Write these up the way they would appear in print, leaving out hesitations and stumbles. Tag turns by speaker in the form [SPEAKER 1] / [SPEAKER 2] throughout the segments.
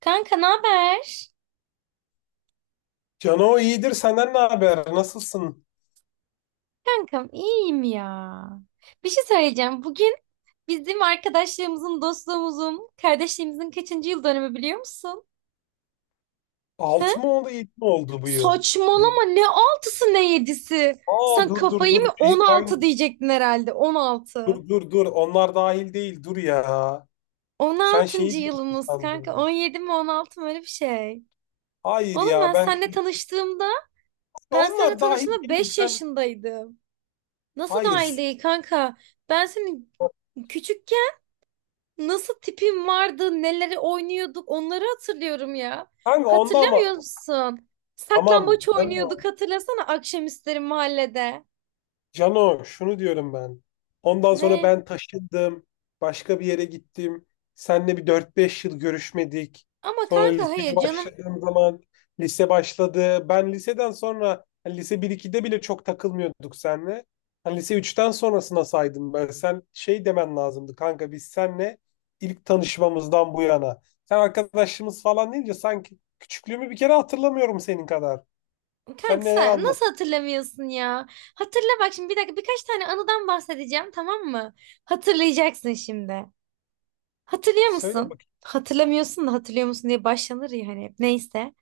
[SPEAKER 1] Kanka ne haber?
[SPEAKER 2] Cano iyidir. Senden ne haber? Nasılsın?
[SPEAKER 1] Kankam iyiyim ya. Bir şey söyleyeceğim. Bugün bizim arkadaşlığımızın, dostluğumuzun, kardeşliğimizin kaçıncı yıl dönümü biliyor musun? He?
[SPEAKER 2] 6 mı oldu, 7 mi oldu bu yıl? Yedi-
[SPEAKER 1] Saçmalama, ne altısı ne yedisi.
[SPEAKER 2] Aa,
[SPEAKER 1] Sen
[SPEAKER 2] dur dur
[SPEAKER 1] kafayı
[SPEAKER 2] dur.
[SPEAKER 1] mı,
[SPEAKER 2] Şey
[SPEAKER 1] 16
[SPEAKER 2] kayın.
[SPEAKER 1] diyecektin herhalde,
[SPEAKER 2] Dur
[SPEAKER 1] 16.
[SPEAKER 2] dur dur. Onlar dahil değil. Dur ya. Sen
[SPEAKER 1] 16.
[SPEAKER 2] şeyi diyorsun
[SPEAKER 1] yılımız kanka,
[SPEAKER 2] sandım.
[SPEAKER 1] 17 mi 16 mı öyle bir şey.
[SPEAKER 2] Hayır
[SPEAKER 1] Oğlum
[SPEAKER 2] ya
[SPEAKER 1] ben
[SPEAKER 2] ben
[SPEAKER 1] seninle tanıştığımda ben seninle
[SPEAKER 2] onlar dahil
[SPEAKER 1] tanıştığımda
[SPEAKER 2] değil.
[SPEAKER 1] 5
[SPEAKER 2] Sen
[SPEAKER 1] yaşındaydım. Nasıl daha iyi
[SPEAKER 2] hayır.
[SPEAKER 1] değil kanka? Ben senin küçükken nasıl tipim vardı, neleri oynuyorduk, onları hatırlıyorum ya.
[SPEAKER 2] Kanka onda
[SPEAKER 1] Hatırlamıyor
[SPEAKER 2] ama
[SPEAKER 1] musun?
[SPEAKER 2] tamam.
[SPEAKER 1] Saklambaç oynuyorduk,
[SPEAKER 2] Cano.
[SPEAKER 1] hatırlasana, akşamüstleri mahallede.
[SPEAKER 2] Cano şunu diyorum ben. Ondan sonra
[SPEAKER 1] Ne?
[SPEAKER 2] ben taşındım. Başka bir yere gittim. Seninle bir dört beş yıl görüşmedik.
[SPEAKER 1] Ama
[SPEAKER 2] Sonra
[SPEAKER 1] kanka, hayır
[SPEAKER 2] liseye
[SPEAKER 1] canım.
[SPEAKER 2] başladığım zaman lise başladı. Ben liseden sonra hani lise 1-2'de bile çok takılmıyorduk seninle. Hani lise üç'ten sonrasına saydım ben. Sen şey demen lazımdı kanka biz seninle ilk tanışmamızdan bu yana. Sen arkadaşımız falan deyince sanki küçüklüğümü bir kere hatırlamıyorum senin kadar. Sen
[SPEAKER 1] Kanka
[SPEAKER 2] neler
[SPEAKER 1] sen
[SPEAKER 2] anlat?
[SPEAKER 1] nasıl hatırlamıyorsun ya? Hatırla bak şimdi, bir dakika, birkaç tane anıdan bahsedeceğim, tamam mı? Hatırlayacaksın şimdi. Hatırlıyor
[SPEAKER 2] Söyle
[SPEAKER 1] musun?
[SPEAKER 2] bakayım
[SPEAKER 1] Hatırlamıyorsun da hatırlıyor musun diye başlanır ya hani, hep. Neyse.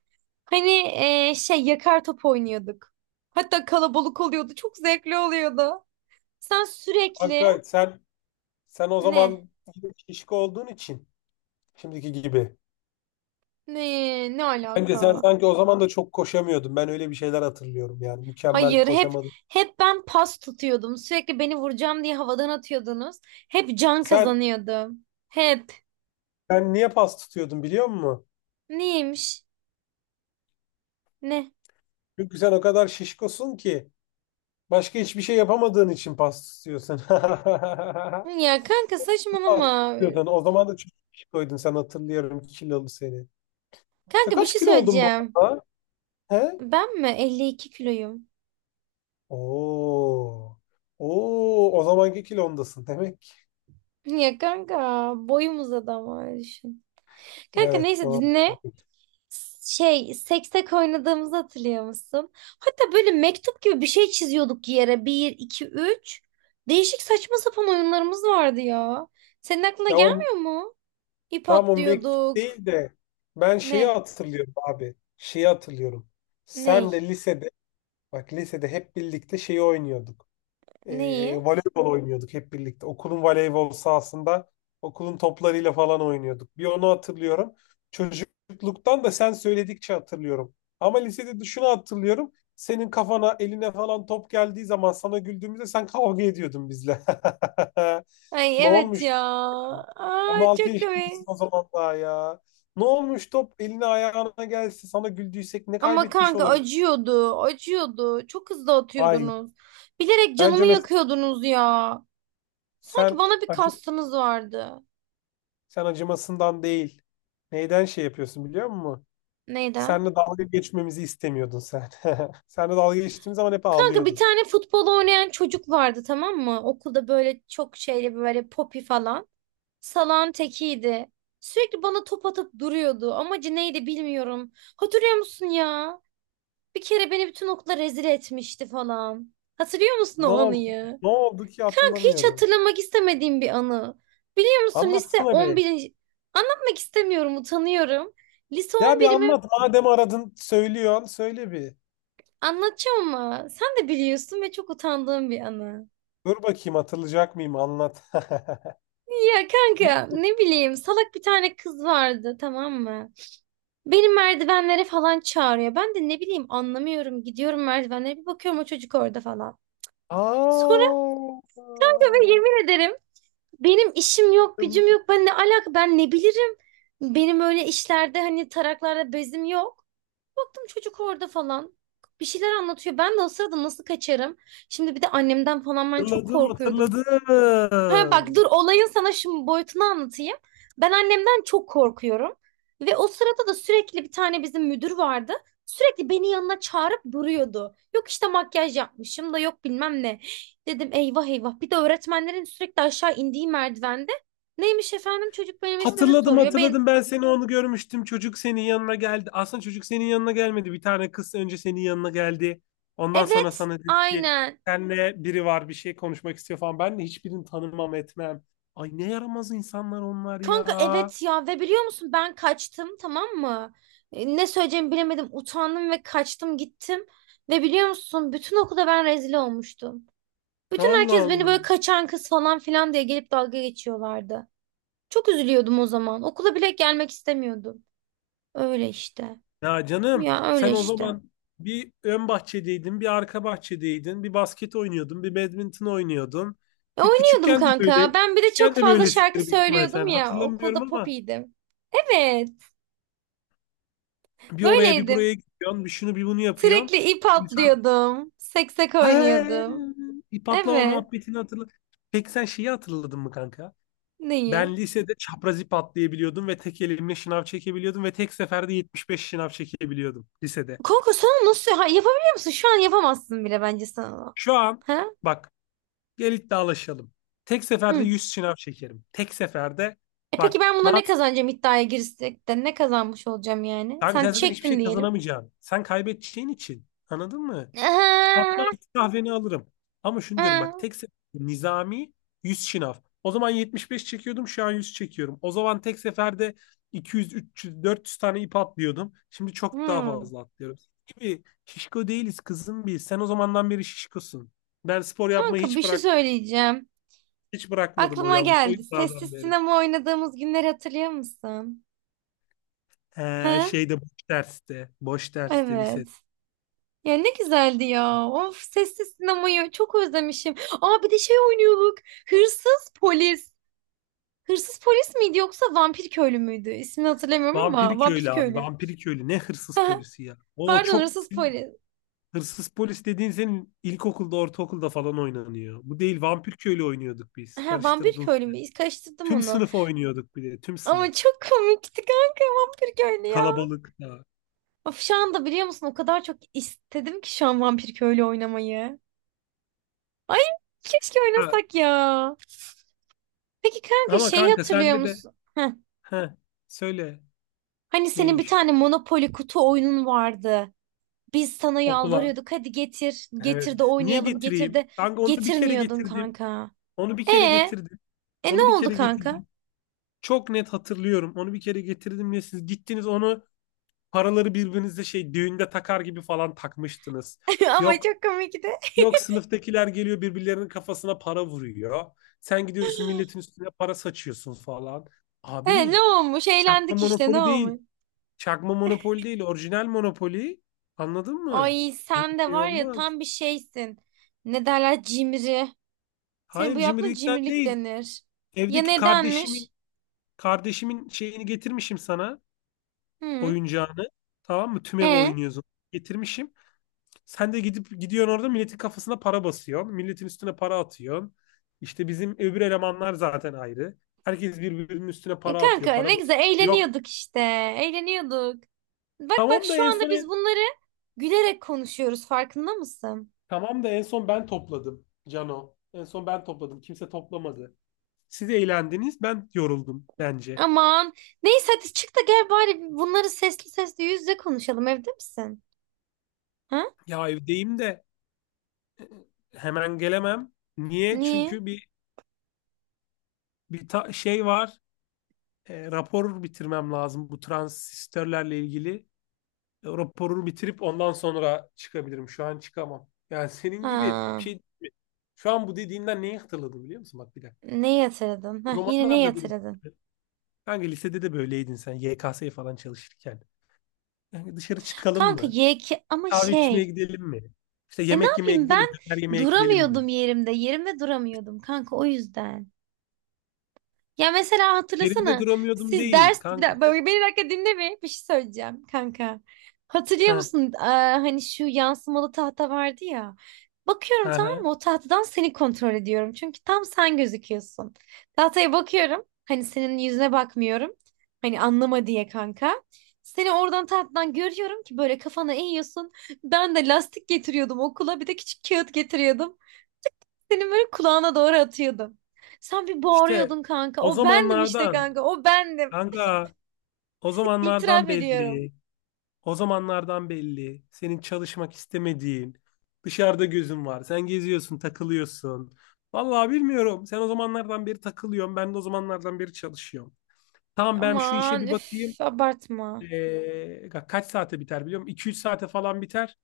[SPEAKER 1] Hani şey, yakar top oynuyorduk. Hatta kalabalık oluyordu. Çok zevkli oluyordu. Sen sürekli
[SPEAKER 2] kanka sen o
[SPEAKER 1] ne?
[SPEAKER 2] zaman şişko olduğun için şimdiki gibi.
[SPEAKER 1] Ne? Ne
[SPEAKER 2] Bence sen
[SPEAKER 1] alaka?
[SPEAKER 2] sanki o zaman da çok koşamıyordun. Ben öyle bir şeyler hatırlıyorum yani. Mükemmel
[SPEAKER 1] Hayır, hep
[SPEAKER 2] koşamadın.
[SPEAKER 1] hep ben pas tutuyordum. Sürekli beni vuracağım diye havadan atıyordunuz. Hep can
[SPEAKER 2] Sen
[SPEAKER 1] kazanıyordum. Hep.
[SPEAKER 2] sen niye pas tutuyordun biliyor musun?
[SPEAKER 1] Neymiş? Ne?
[SPEAKER 2] Çünkü sen o kadar şişkosun ki başka hiçbir şey yapamadığın için pas tutuyorsun.
[SPEAKER 1] Ya kanka
[SPEAKER 2] Pas
[SPEAKER 1] saçmalama.
[SPEAKER 2] tutuyordun. O zaman da çok şişkoydun. Sen hatırlıyorum kilolu seni. Sen
[SPEAKER 1] Kanka bir
[SPEAKER 2] kaç
[SPEAKER 1] şey
[SPEAKER 2] kilo oldun bu
[SPEAKER 1] söyleyeceğim.
[SPEAKER 2] arada? He?
[SPEAKER 1] Ben mi 52 kiloyum?
[SPEAKER 2] Oo. Oo, o zamanki kilondasın demek.
[SPEAKER 1] Ya kanka, boyum uzadı ama öyle düşün. Kanka
[SPEAKER 2] Evet
[SPEAKER 1] neyse
[SPEAKER 2] doğru.
[SPEAKER 1] dinle. Şey, seksek oynadığımızı hatırlıyor musun? Hatta böyle mektup gibi bir şey çiziyorduk yere. Bir, iki, üç. Değişik saçma sapan oyunlarımız vardı ya. Senin aklına
[SPEAKER 2] Ya o
[SPEAKER 1] gelmiyor mu? İp
[SPEAKER 2] Tam o mektup
[SPEAKER 1] atlıyorduk.
[SPEAKER 2] değil de ben şeyi
[SPEAKER 1] Ne?
[SPEAKER 2] hatırlıyorum abi. Şeyi hatırlıyorum.
[SPEAKER 1] Ney?
[SPEAKER 2] Sen de lisede, bak, lisede hep birlikte şeyi oynuyorduk.
[SPEAKER 1] Neyi?
[SPEAKER 2] Voleybol oynuyorduk hep birlikte. Okulun voleybol sahasında okulun toplarıyla falan oynuyorduk. Bir onu hatırlıyorum. Çocukluktan da sen söyledikçe hatırlıyorum. Ama lisede de şunu hatırlıyorum. Senin kafana eline falan top geldiği zaman sana güldüğümüzde sen kavga ediyordun bizle.
[SPEAKER 1] Ay
[SPEAKER 2] Ne
[SPEAKER 1] evet
[SPEAKER 2] olmuş?
[SPEAKER 1] ya. Aa,
[SPEAKER 2] 16
[SPEAKER 1] çok
[SPEAKER 2] yaşındasın
[SPEAKER 1] komik.
[SPEAKER 2] o zaman daha ya. Ne olmuş top eline ayağına gelse sana güldüysek ne
[SPEAKER 1] Ama
[SPEAKER 2] kaybetmiş
[SPEAKER 1] kanka
[SPEAKER 2] olabilir?
[SPEAKER 1] acıyordu, acıyordu. Çok hızlı
[SPEAKER 2] Hayır.
[SPEAKER 1] atıyordunuz. Bilerek canımı
[SPEAKER 2] Bence mesela
[SPEAKER 1] yakıyordunuz ya. Sanki
[SPEAKER 2] sen
[SPEAKER 1] bana bir
[SPEAKER 2] acı,
[SPEAKER 1] kastınız vardı.
[SPEAKER 2] sen acımasından değil. Neyden şey yapıyorsun biliyor musun?
[SPEAKER 1] Neyden?
[SPEAKER 2] Seninle dalga geçmemizi istemiyordun sen. Seninle dalga geçtiğim zaman hep
[SPEAKER 1] Kanka bir
[SPEAKER 2] ağlıyordun.
[SPEAKER 1] tane futbol oynayan çocuk vardı, tamam mı? Okulda böyle, çok şeyli böyle, popi falan. Salan tekiydi. Sürekli bana top atıp duruyordu. Amacı neydi bilmiyorum. Hatırlıyor musun ya? Bir kere beni bütün okula rezil etmişti falan. Hatırlıyor musun
[SPEAKER 2] Ne
[SPEAKER 1] o
[SPEAKER 2] oldu?
[SPEAKER 1] anıyı?
[SPEAKER 2] Ne oldu ki
[SPEAKER 1] Kanka hiç
[SPEAKER 2] hatırlamıyorum.
[SPEAKER 1] hatırlamak istemediğim bir anı. Biliyor musun lise
[SPEAKER 2] Anlatsana
[SPEAKER 1] on
[SPEAKER 2] be.
[SPEAKER 1] birinci? Anlatmak istemiyorum, utanıyorum. Lise
[SPEAKER 2] Ya
[SPEAKER 1] on
[SPEAKER 2] bir
[SPEAKER 1] birimi
[SPEAKER 2] anlat. Madem aradın söylüyorsun söyle bir.
[SPEAKER 1] anlatacağım ama sen de biliyorsun ve çok utandığım bir anı.
[SPEAKER 2] Dur bakayım hatırlayacak mıyım anlat.
[SPEAKER 1] Ya
[SPEAKER 2] Ne?
[SPEAKER 1] kanka ne bileyim, salak bir tane kız vardı, tamam mı? Beni merdivenlere falan çağırıyor. Ben de ne bileyim, anlamıyorum. Gidiyorum merdivenlere, bir bakıyorum o çocuk orada falan. Sonra
[SPEAKER 2] Aa,
[SPEAKER 1] kanka, ve yemin ederim, benim işim yok gücüm yok. Ben ne alaka, ben ne bilirim. Benim öyle işlerde hani taraklarda bezim yok. Baktım çocuk orada falan. Bir şeyler anlatıyor. Ben de o sırada nasıl kaçarım? Şimdi bir de annemden falan ben çok
[SPEAKER 2] hatırladım,
[SPEAKER 1] korkuyordum. Ha bak
[SPEAKER 2] hatırladım.
[SPEAKER 1] dur, olayın sana şimdi boyutunu anlatayım. Ben annemden çok korkuyorum. Ve o sırada da sürekli bir tane bizim müdür vardı. Sürekli beni yanına çağırıp duruyordu. Yok işte makyaj yapmışım da yok bilmem ne. Dedim eyvah eyvah. Bir de öğretmenlerin sürekli aşağı indiği merdivende. Neymiş efendim, çocuk benim ismimi
[SPEAKER 2] Hatırladım,
[SPEAKER 1] soruyor. Ben
[SPEAKER 2] hatırladım. Ben seni onu görmüştüm. Çocuk senin yanına geldi. Aslında çocuk senin yanına gelmedi. Bir tane kız önce senin yanına geldi. Ondan sonra
[SPEAKER 1] evet
[SPEAKER 2] sana dedi ki
[SPEAKER 1] aynen.
[SPEAKER 2] senle biri var bir şey konuşmak istiyor falan. Ben de hiçbirini tanımam etmem. Ay ne yaramaz insanlar onlar
[SPEAKER 1] Kanka
[SPEAKER 2] ya.
[SPEAKER 1] evet ya, ve biliyor musun ben kaçtım, tamam mı? Ne söyleyeceğimi bilemedim, utandım ve kaçtım gittim. Ve biliyor musun bütün okulda ben rezil olmuştum. Bütün
[SPEAKER 2] Allah
[SPEAKER 1] herkes beni
[SPEAKER 2] Allah.
[SPEAKER 1] böyle kaçan kız falan filan diye gelip dalga geçiyorlardı. Çok üzülüyordum o zaman. Okula bile gelmek istemiyordum. Öyle işte.
[SPEAKER 2] Ya canım
[SPEAKER 1] Ya öyle
[SPEAKER 2] sen o
[SPEAKER 1] işte.
[SPEAKER 2] zaman bir ön bahçedeydin, bir arka bahçedeydin, bir basket oynuyordun, bir badminton oynuyordun.
[SPEAKER 1] E,
[SPEAKER 2] Ta
[SPEAKER 1] oynuyordum
[SPEAKER 2] küçükken de böyle,
[SPEAKER 1] kanka. Ben bir de çok
[SPEAKER 2] küçükken de
[SPEAKER 1] fazla şarkı
[SPEAKER 2] böylesidir büyük ihtimal
[SPEAKER 1] söylüyordum
[SPEAKER 2] sen.
[SPEAKER 1] ya.
[SPEAKER 2] Hatırlamıyorum
[SPEAKER 1] Okulda
[SPEAKER 2] ama
[SPEAKER 1] popiydim. Evet,
[SPEAKER 2] bir oraya bir
[SPEAKER 1] böyleydim.
[SPEAKER 2] buraya gidiyorsun, bir şunu bir bunu yapıyorsun.
[SPEAKER 1] Sürekli ip
[SPEAKER 2] İnsan
[SPEAKER 1] atlıyordum. Seksek
[SPEAKER 2] Hey,
[SPEAKER 1] oynuyordum.
[SPEAKER 2] ip atlama
[SPEAKER 1] Evet.
[SPEAKER 2] muhabbetini hatırla. Peki sen şeyi hatırladın mı kanka?
[SPEAKER 1] Neyi?
[SPEAKER 2] Ben lisede çapraz ip atlayabiliyordum ve tek elimle şınav çekebiliyordum ve tek seferde 75 şınav çekebiliyordum lisede.
[SPEAKER 1] Kanka sen onu nasıl, ha, yapabiliyor musun? Şu an yapamazsın bile bence sen onu.
[SPEAKER 2] Şu an,
[SPEAKER 1] Ha?
[SPEAKER 2] bak, gel iddialaşalım. Tek seferde
[SPEAKER 1] Hı.
[SPEAKER 2] 100 şınav çekerim. Tek seferde
[SPEAKER 1] E peki
[SPEAKER 2] bak
[SPEAKER 1] ben buna ne
[SPEAKER 2] Naz,
[SPEAKER 1] kazanacağım, iddiaya girsek de ne kazanmış olacağım yani?
[SPEAKER 2] kanka
[SPEAKER 1] Sen
[SPEAKER 2] sen zaten hiçbir
[SPEAKER 1] çektin
[SPEAKER 2] şey
[SPEAKER 1] diyelim.
[SPEAKER 2] kazanamayacaksın. Sen kaybedeceğin için. Anladın mı? Tatlı artık kahveni alırım. Ama şunu diyorum bak tek seferde nizami 100 şınav. O zaman 75 çekiyordum şu an 100 çekiyorum. O zaman tek seferde 200, 300, 400 tane ip atlıyordum. Şimdi çok daha
[SPEAKER 1] Hı.
[SPEAKER 2] fazla atlıyorum. Gibi şişko değiliz kızım biz. Sen o zamandan beri şişkosun. Ben spor yapmayı
[SPEAKER 1] Kanka bir şey söyleyeceğim.
[SPEAKER 2] hiç bırakmadım
[SPEAKER 1] Aklıma
[SPEAKER 2] o
[SPEAKER 1] geldi. Sessiz
[SPEAKER 2] yıllardan beri.
[SPEAKER 1] sinema oynadığımız günleri hatırlıyor musun?
[SPEAKER 2] He,
[SPEAKER 1] Ha?
[SPEAKER 2] şeyde boş derste. Boş derste
[SPEAKER 1] Evet.
[SPEAKER 2] lisede.
[SPEAKER 1] Ya ne güzeldi ya. Of, sessiz sinemayı çok özlemişim. Aa, bir de şey oynuyorduk. Hırsız polis. Hırsız polis miydi yoksa vampir köylü müydü? İsmini hatırlamıyorum
[SPEAKER 2] Vampiri
[SPEAKER 1] ama vampir
[SPEAKER 2] köylü abi.
[SPEAKER 1] köylü.
[SPEAKER 2] Vampiri köylü. Ne hırsız polisi ya. O
[SPEAKER 1] Pardon,
[SPEAKER 2] çok
[SPEAKER 1] hırsız polis.
[SPEAKER 2] Hırsız polis dediğin senin ilkokulda, ortaokulda falan oynanıyor. Bu değil vampir köylü oynuyorduk biz.
[SPEAKER 1] Ha, vampir
[SPEAKER 2] Karıştırdın.
[SPEAKER 1] köylü mü? Karıştırdım
[SPEAKER 2] Tüm
[SPEAKER 1] onu.
[SPEAKER 2] sınıf oynuyorduk bir de. Tüm
[SPEAKER 1] Ama
[SPEAKER 2] sınıf.
[SPEAKER 1] çok komikti kanka, vampir köylü ya.
[SPEAKER 2] Kalabalık da.
[SPEAKER 1] Of, şu anda biliyor musun o kadar çok istedim ki şu an vampir köylü oynamayı. Ay keşke
[SPEAKER 2] Ha,
[SPEAKER 1] oynasak ya. Peki kanka
[SPEAKER 2] ama
[SPEAKER 1] şeyi
[SPEAKER 2] kanka
[SPEAKER 1] hatırlıyor
[SPEAKER 2] sende de.
[SPEAKER 1] musun?
[SPEAKER 2] Heh, söyle
[SPEAKER 1] Hani senin bir
[SPEAKER 2] neymiş
[SPEAKER 1] tane Monopoly kutu oyunun vardı. Biz sana
[SPEAKER 2] okula.
[SPEAKER 1] yalvarıyorduk, hadi getir. Getir
[SPEAKER 2] Evet.
[SPEAKER 1] de
[SPEAKER 2] Niye
[SPEAKER 1] oynayalım, getir
[SPEAKER 2] getireyim?
[SPEAKER 1] de
[SPEAKER 2] Kanka onu bir kere
[SPEAKER 1] getirmiyordun
[SPEAKER 2] getirdim.
[SPEAKER 1] kanka.
[SPEAKER 2] Onu bir
[SPEAKER 1] E
[SPEAKER 2] kere getirdim.
[SPEAKER 1] E ne
[SPEAKER 2] Onu bir
[SPEAKER 1] oldu
[SPEAKER 2] kere
[SPEAKER 1] kanka?
[SPEAKER 2] getirdim. Çok net hatırlıyorum. Onu bir kere getirdim ya siz gittiniz onu paraları birbirinize şey düğünde takar gibi falan takmıştınız.
[SPEAKER 1] Ama
[SPEAKER 2] Yok,
[SPEAKER 1] çok komikti.
[SPEAKER 2] yok, sınıftakiler geliyor birbirlerinin kafasına para vuruyor. Sen gidiyorsun milletin üstüne para saçıyorsun falan.
[SPEAKER 1] E ne
[SPEAKER 2] Abi
[SPEAKER 1] olmuş?
[SPEAKER 2] çakma
[SPEAKER 1] Eğlendik işte, ne
[SPEAKER 2] monopoli
[SPEAKER 1] olmuş?
[SPEAKER 2] değil. Çakma monopoli değil. Orijinal monopoli. Anladın mı?
[SPEAKER 1] Ay
[SPEAKER 2] Böyle
[SPEAKER 1] sen
[SPEAKER 2] bir
[SPEAKER 1] de
[SPEAKER 2] şey
[SPEAKER 1] var ya,
[SPEAKER 2] olmaz.
[SPEAKER 1] tam bir şeysin. Ne derler, cimri. Senin bu
[SPEAKER 2] Hayır
[SPEAKER 1] yaptığın
[SPEAKER 2] cimrilikten
[SPEAKER 1] cimrilik
[SPEAKER 2] değil.
[SPEAKER 1] denir. Ya
[SPEAKER 2] Evdeki kardeşimin
[SPEAKER 1] nedenmiş?
[SPEAKER 2] kardeşimin şeyini getirmişim sana.
[SPEAKER 1] Hı.
[SPEAKER 2] Oyuncağını, tamam mı? Tüm ev
[SPEAKER 1] E?
[SPEAKER 2] oynuyorsun. Getirmişim. Sen de gidiyorsun orada milletin kafasına para basıyorsun. Milletin üstüne para atıyorsun. İşte bizim öbür elemanlar zaten ayrı. Herkes birbirinin üstüne
[SPEAKER 1] E
[SPEAKER 2] para atıyor,
[SPEAKER 1] kanka
[SPEAKER 2] para
[SPEAKER 1] ne
[SPEAKER 2] basıyor.
[SPEAKER 1] güzel
[SPEAKER 2] Yok.
[SPEAKER 1] eğleniyorduk işte. Eğleniyorduk. Bak bak,
[SPEAKER 2] Tamam da
[SPEAKER 1] şu
[SPEAKER 2] en
[SPEAKER 1] anda
[SPEAKER 2] son
[SPEAKER 1] biz bunları gülerek konuşuyoruz, farkında mısın?
[SPEAKER 2] tamam da en son ben topladım, Cano. En son ben topladım. Kimse toplamadı. Siz eğlendiniz, ben yoruldum bence.
[SPEAKER 1] Aman. Neyse hadi çık da gel bari, bunları sesli sesli yüz yüze konuşalım. Evde misin? Ha?
[SPEAKER 2] Ya evdeyim de hemen gelemem. Niye?
[SPEAKER 1] Niye?
[SPEAKER 2] Çünkü bir şey var. Rapor bitirmem lazım bu transistörlerle ilgili. Raporu bitirip ondan sonra çıkabilirim. Şu an çıkamam. Yani senin gibi bir
[SPEAKER 1] Ha.
[SPEAKER 2] şey değil mi? Şu an bu dediğinden neyi hatırladım biliyor musun? Bak, bir dakika.
[SPEAKER 1] Ne yatırdın?
[SPEAKER 2] O
[SPEAKER 1] Hah, yine ne
[SPEAKER 2] zamanlar da böyle
[SPEAKER 1] yatırdın?
[SPEAKER 2] Kanka lisede de böyleydin sen YKS'ye falan çalışırken. Yani dışarı çıkalım
[SPEAKER 1] Kanka
[SPEAKER 2] mı?
[SPEAKER 1] yeki ama
[SPEAKER 2] Kahve içmeye
[SPEAKER 1] şey.
[SPEAKER 2] gidelim mi? İşte
[SPEAKER 1] E ne
[SPEAKER 2] yemek yemeye
[SPEAKER 1] yapayım,
[SPEAKER 2] gidelim
[SPEAKER 1] ben
[SPEAKER 2] mi? Döner yemeye gidelim mi?
[SPEAKER 1] duramıyordum yerimde. Yerimde duramıyordum kanka, o yüzden. Ya mesela
[SPEAKER 2] Yerimde
[SPEAKER 1] hatırlasana,
[SPEAKER 2] duramıyordum
[SPEAKER 1] siz
[SPEAKER 2] değil
[SPEAKER 1] ders, bir
[SPEAKER 2] kanka.
[SPEAKER 1] dakika, beni bir dakika dinle, bir şey söyleyeceğim kanka. Hatırlıyor
[SPEAKER 2] Ha,
[SPEAKER 1] musun? Aa, hani şu yansımalı tahta vardı ya. Bakıyorum,
[SPEAKER 2] ha,
[SPEAKER 1] tamam
[SPEAKER 2] ha.
[SPEAKER 1] mı, o tahtadan seni kontrol ediyorum. Çünkü tam sen gözüküyorsun. Tahtaya bakıyorum, hani senin yüzüne bakmıyorum. Hani anlama diye kanka. Seni oradan tahtadan görüyorum ki böyle kafana eğiyorsun. Ben de lastik getiriyordum okula, bir de küçük kağıt getiriyordum. Senin böyle kulağına doğru atıyordum. Sen bir
[SPEAKER 2] İşte
[SPEAKER 1] bağırıyordun kanka.
[SPEAKER 2] o
[SPEAKER 1] O bendim işte
[SPEAKER 2] zamanlardan,
[SPEAKER 1] kanka. O bendim.
[SPEAKER 2] kanka. O zamanlardan
[SPEAKER 1] İtiraf ediyorum.
[SPEAKER 2] belli. O zamanlardan belli. Senin çalışmak istemediğin, dışarıda gözün var. Sen geziyorsun, takılıyorsun. Vallahi bilmiyorum. Sen o zamanlardan beri takılıyorsun. Ben de o zamanlardan beri çalışıyorum. Tamam ben şu işe
[SPEAKER 1] Aman
[SPEAKER 2] bir
[SPEAKER 1] üf,
[SPEAKER 2] bakayım.
[SPEAKER 1] abartma.
[SPEAKER 2] Ee, Kaç saate biter biliyor musun? 2-3 saate falan biter.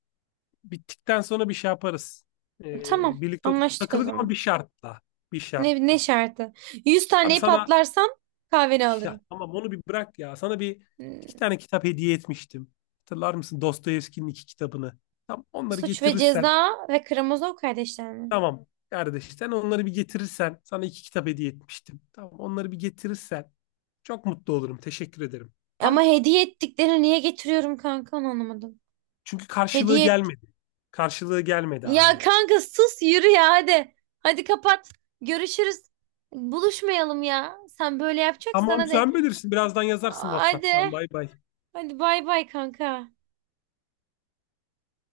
[SPEAKER 2] Bittikten sonra bir şey yaparız.
[SPEAKER 1] Tamam
[SPEAKER 2] Birlikte oturup
[SPEAKER 1] anlaştık o
[SPEAKER 2] takılırız ama bir
[SPEAKER 1] zaman.
[SPEAKER 2] şartla. Bir
[SPEAKER 1] Ne
[SPEAKER 2] şartla.
[SPEAKER 1] şartı? 100
[SPEAKER 2] Abi
[SPEAKER 1] taneyi
[SPEAKER 2] sana
[SPEAKER 1] patlarsam kahveni
[SPEAKER 2] Ya,
[SPEAKER 1] alırım.
[SPEAKER 2] tamam, onu bir bırak ya. Sana bir iki
[SPEAKER 1] Hmm,
[SPEAKER 2] tane kitap hediye etmiştim. Hatırlar mısın Dostoyevski'nin iki kitabını? Tam onları
[SPEAKER 1] Suç ve
[SPEAKER 2] getirirsen
[SPEAKER 1] Ceza ve Karamazov kardeşler mi?
[SPEAKER 2] tamam kardeş sen onları bir getirirsen sana iki kitap hediye etmiştim. Tamam onları bir getirirsen çok mutlu olurum. Teşekkür ederim. Tamam.
[SPEAKER 1] Ama hediye ettiklerini niye getiriyorum kanka, onu anlamadım.
[SPEAKER 2] Çünkü karşılığı
[SPEAKER 1] Hediye et.
[SPEAKER 2] gelmedi. Karşılığı gelmedi
[SPEAKER 1] Ya
[SPEAKER 2] hala.
[SPEAKER 1] kanka, sus yürü ya, hadi. Hadi kapat. Görüşürüz. Buluşmayalım ya. Sen böyle yapacaksan,
[SPEAKER 2] Tamam
[SPEAKER 1] hadi.
[SPEAKER 2] sen bilirsin. Birazdan yazarsın
[SPEAKER 1] Hadi.
[SPEAKER 2] WhatsApp'tan. Bay bay.
[SPEAKER 1] Hadi bay bay kanka.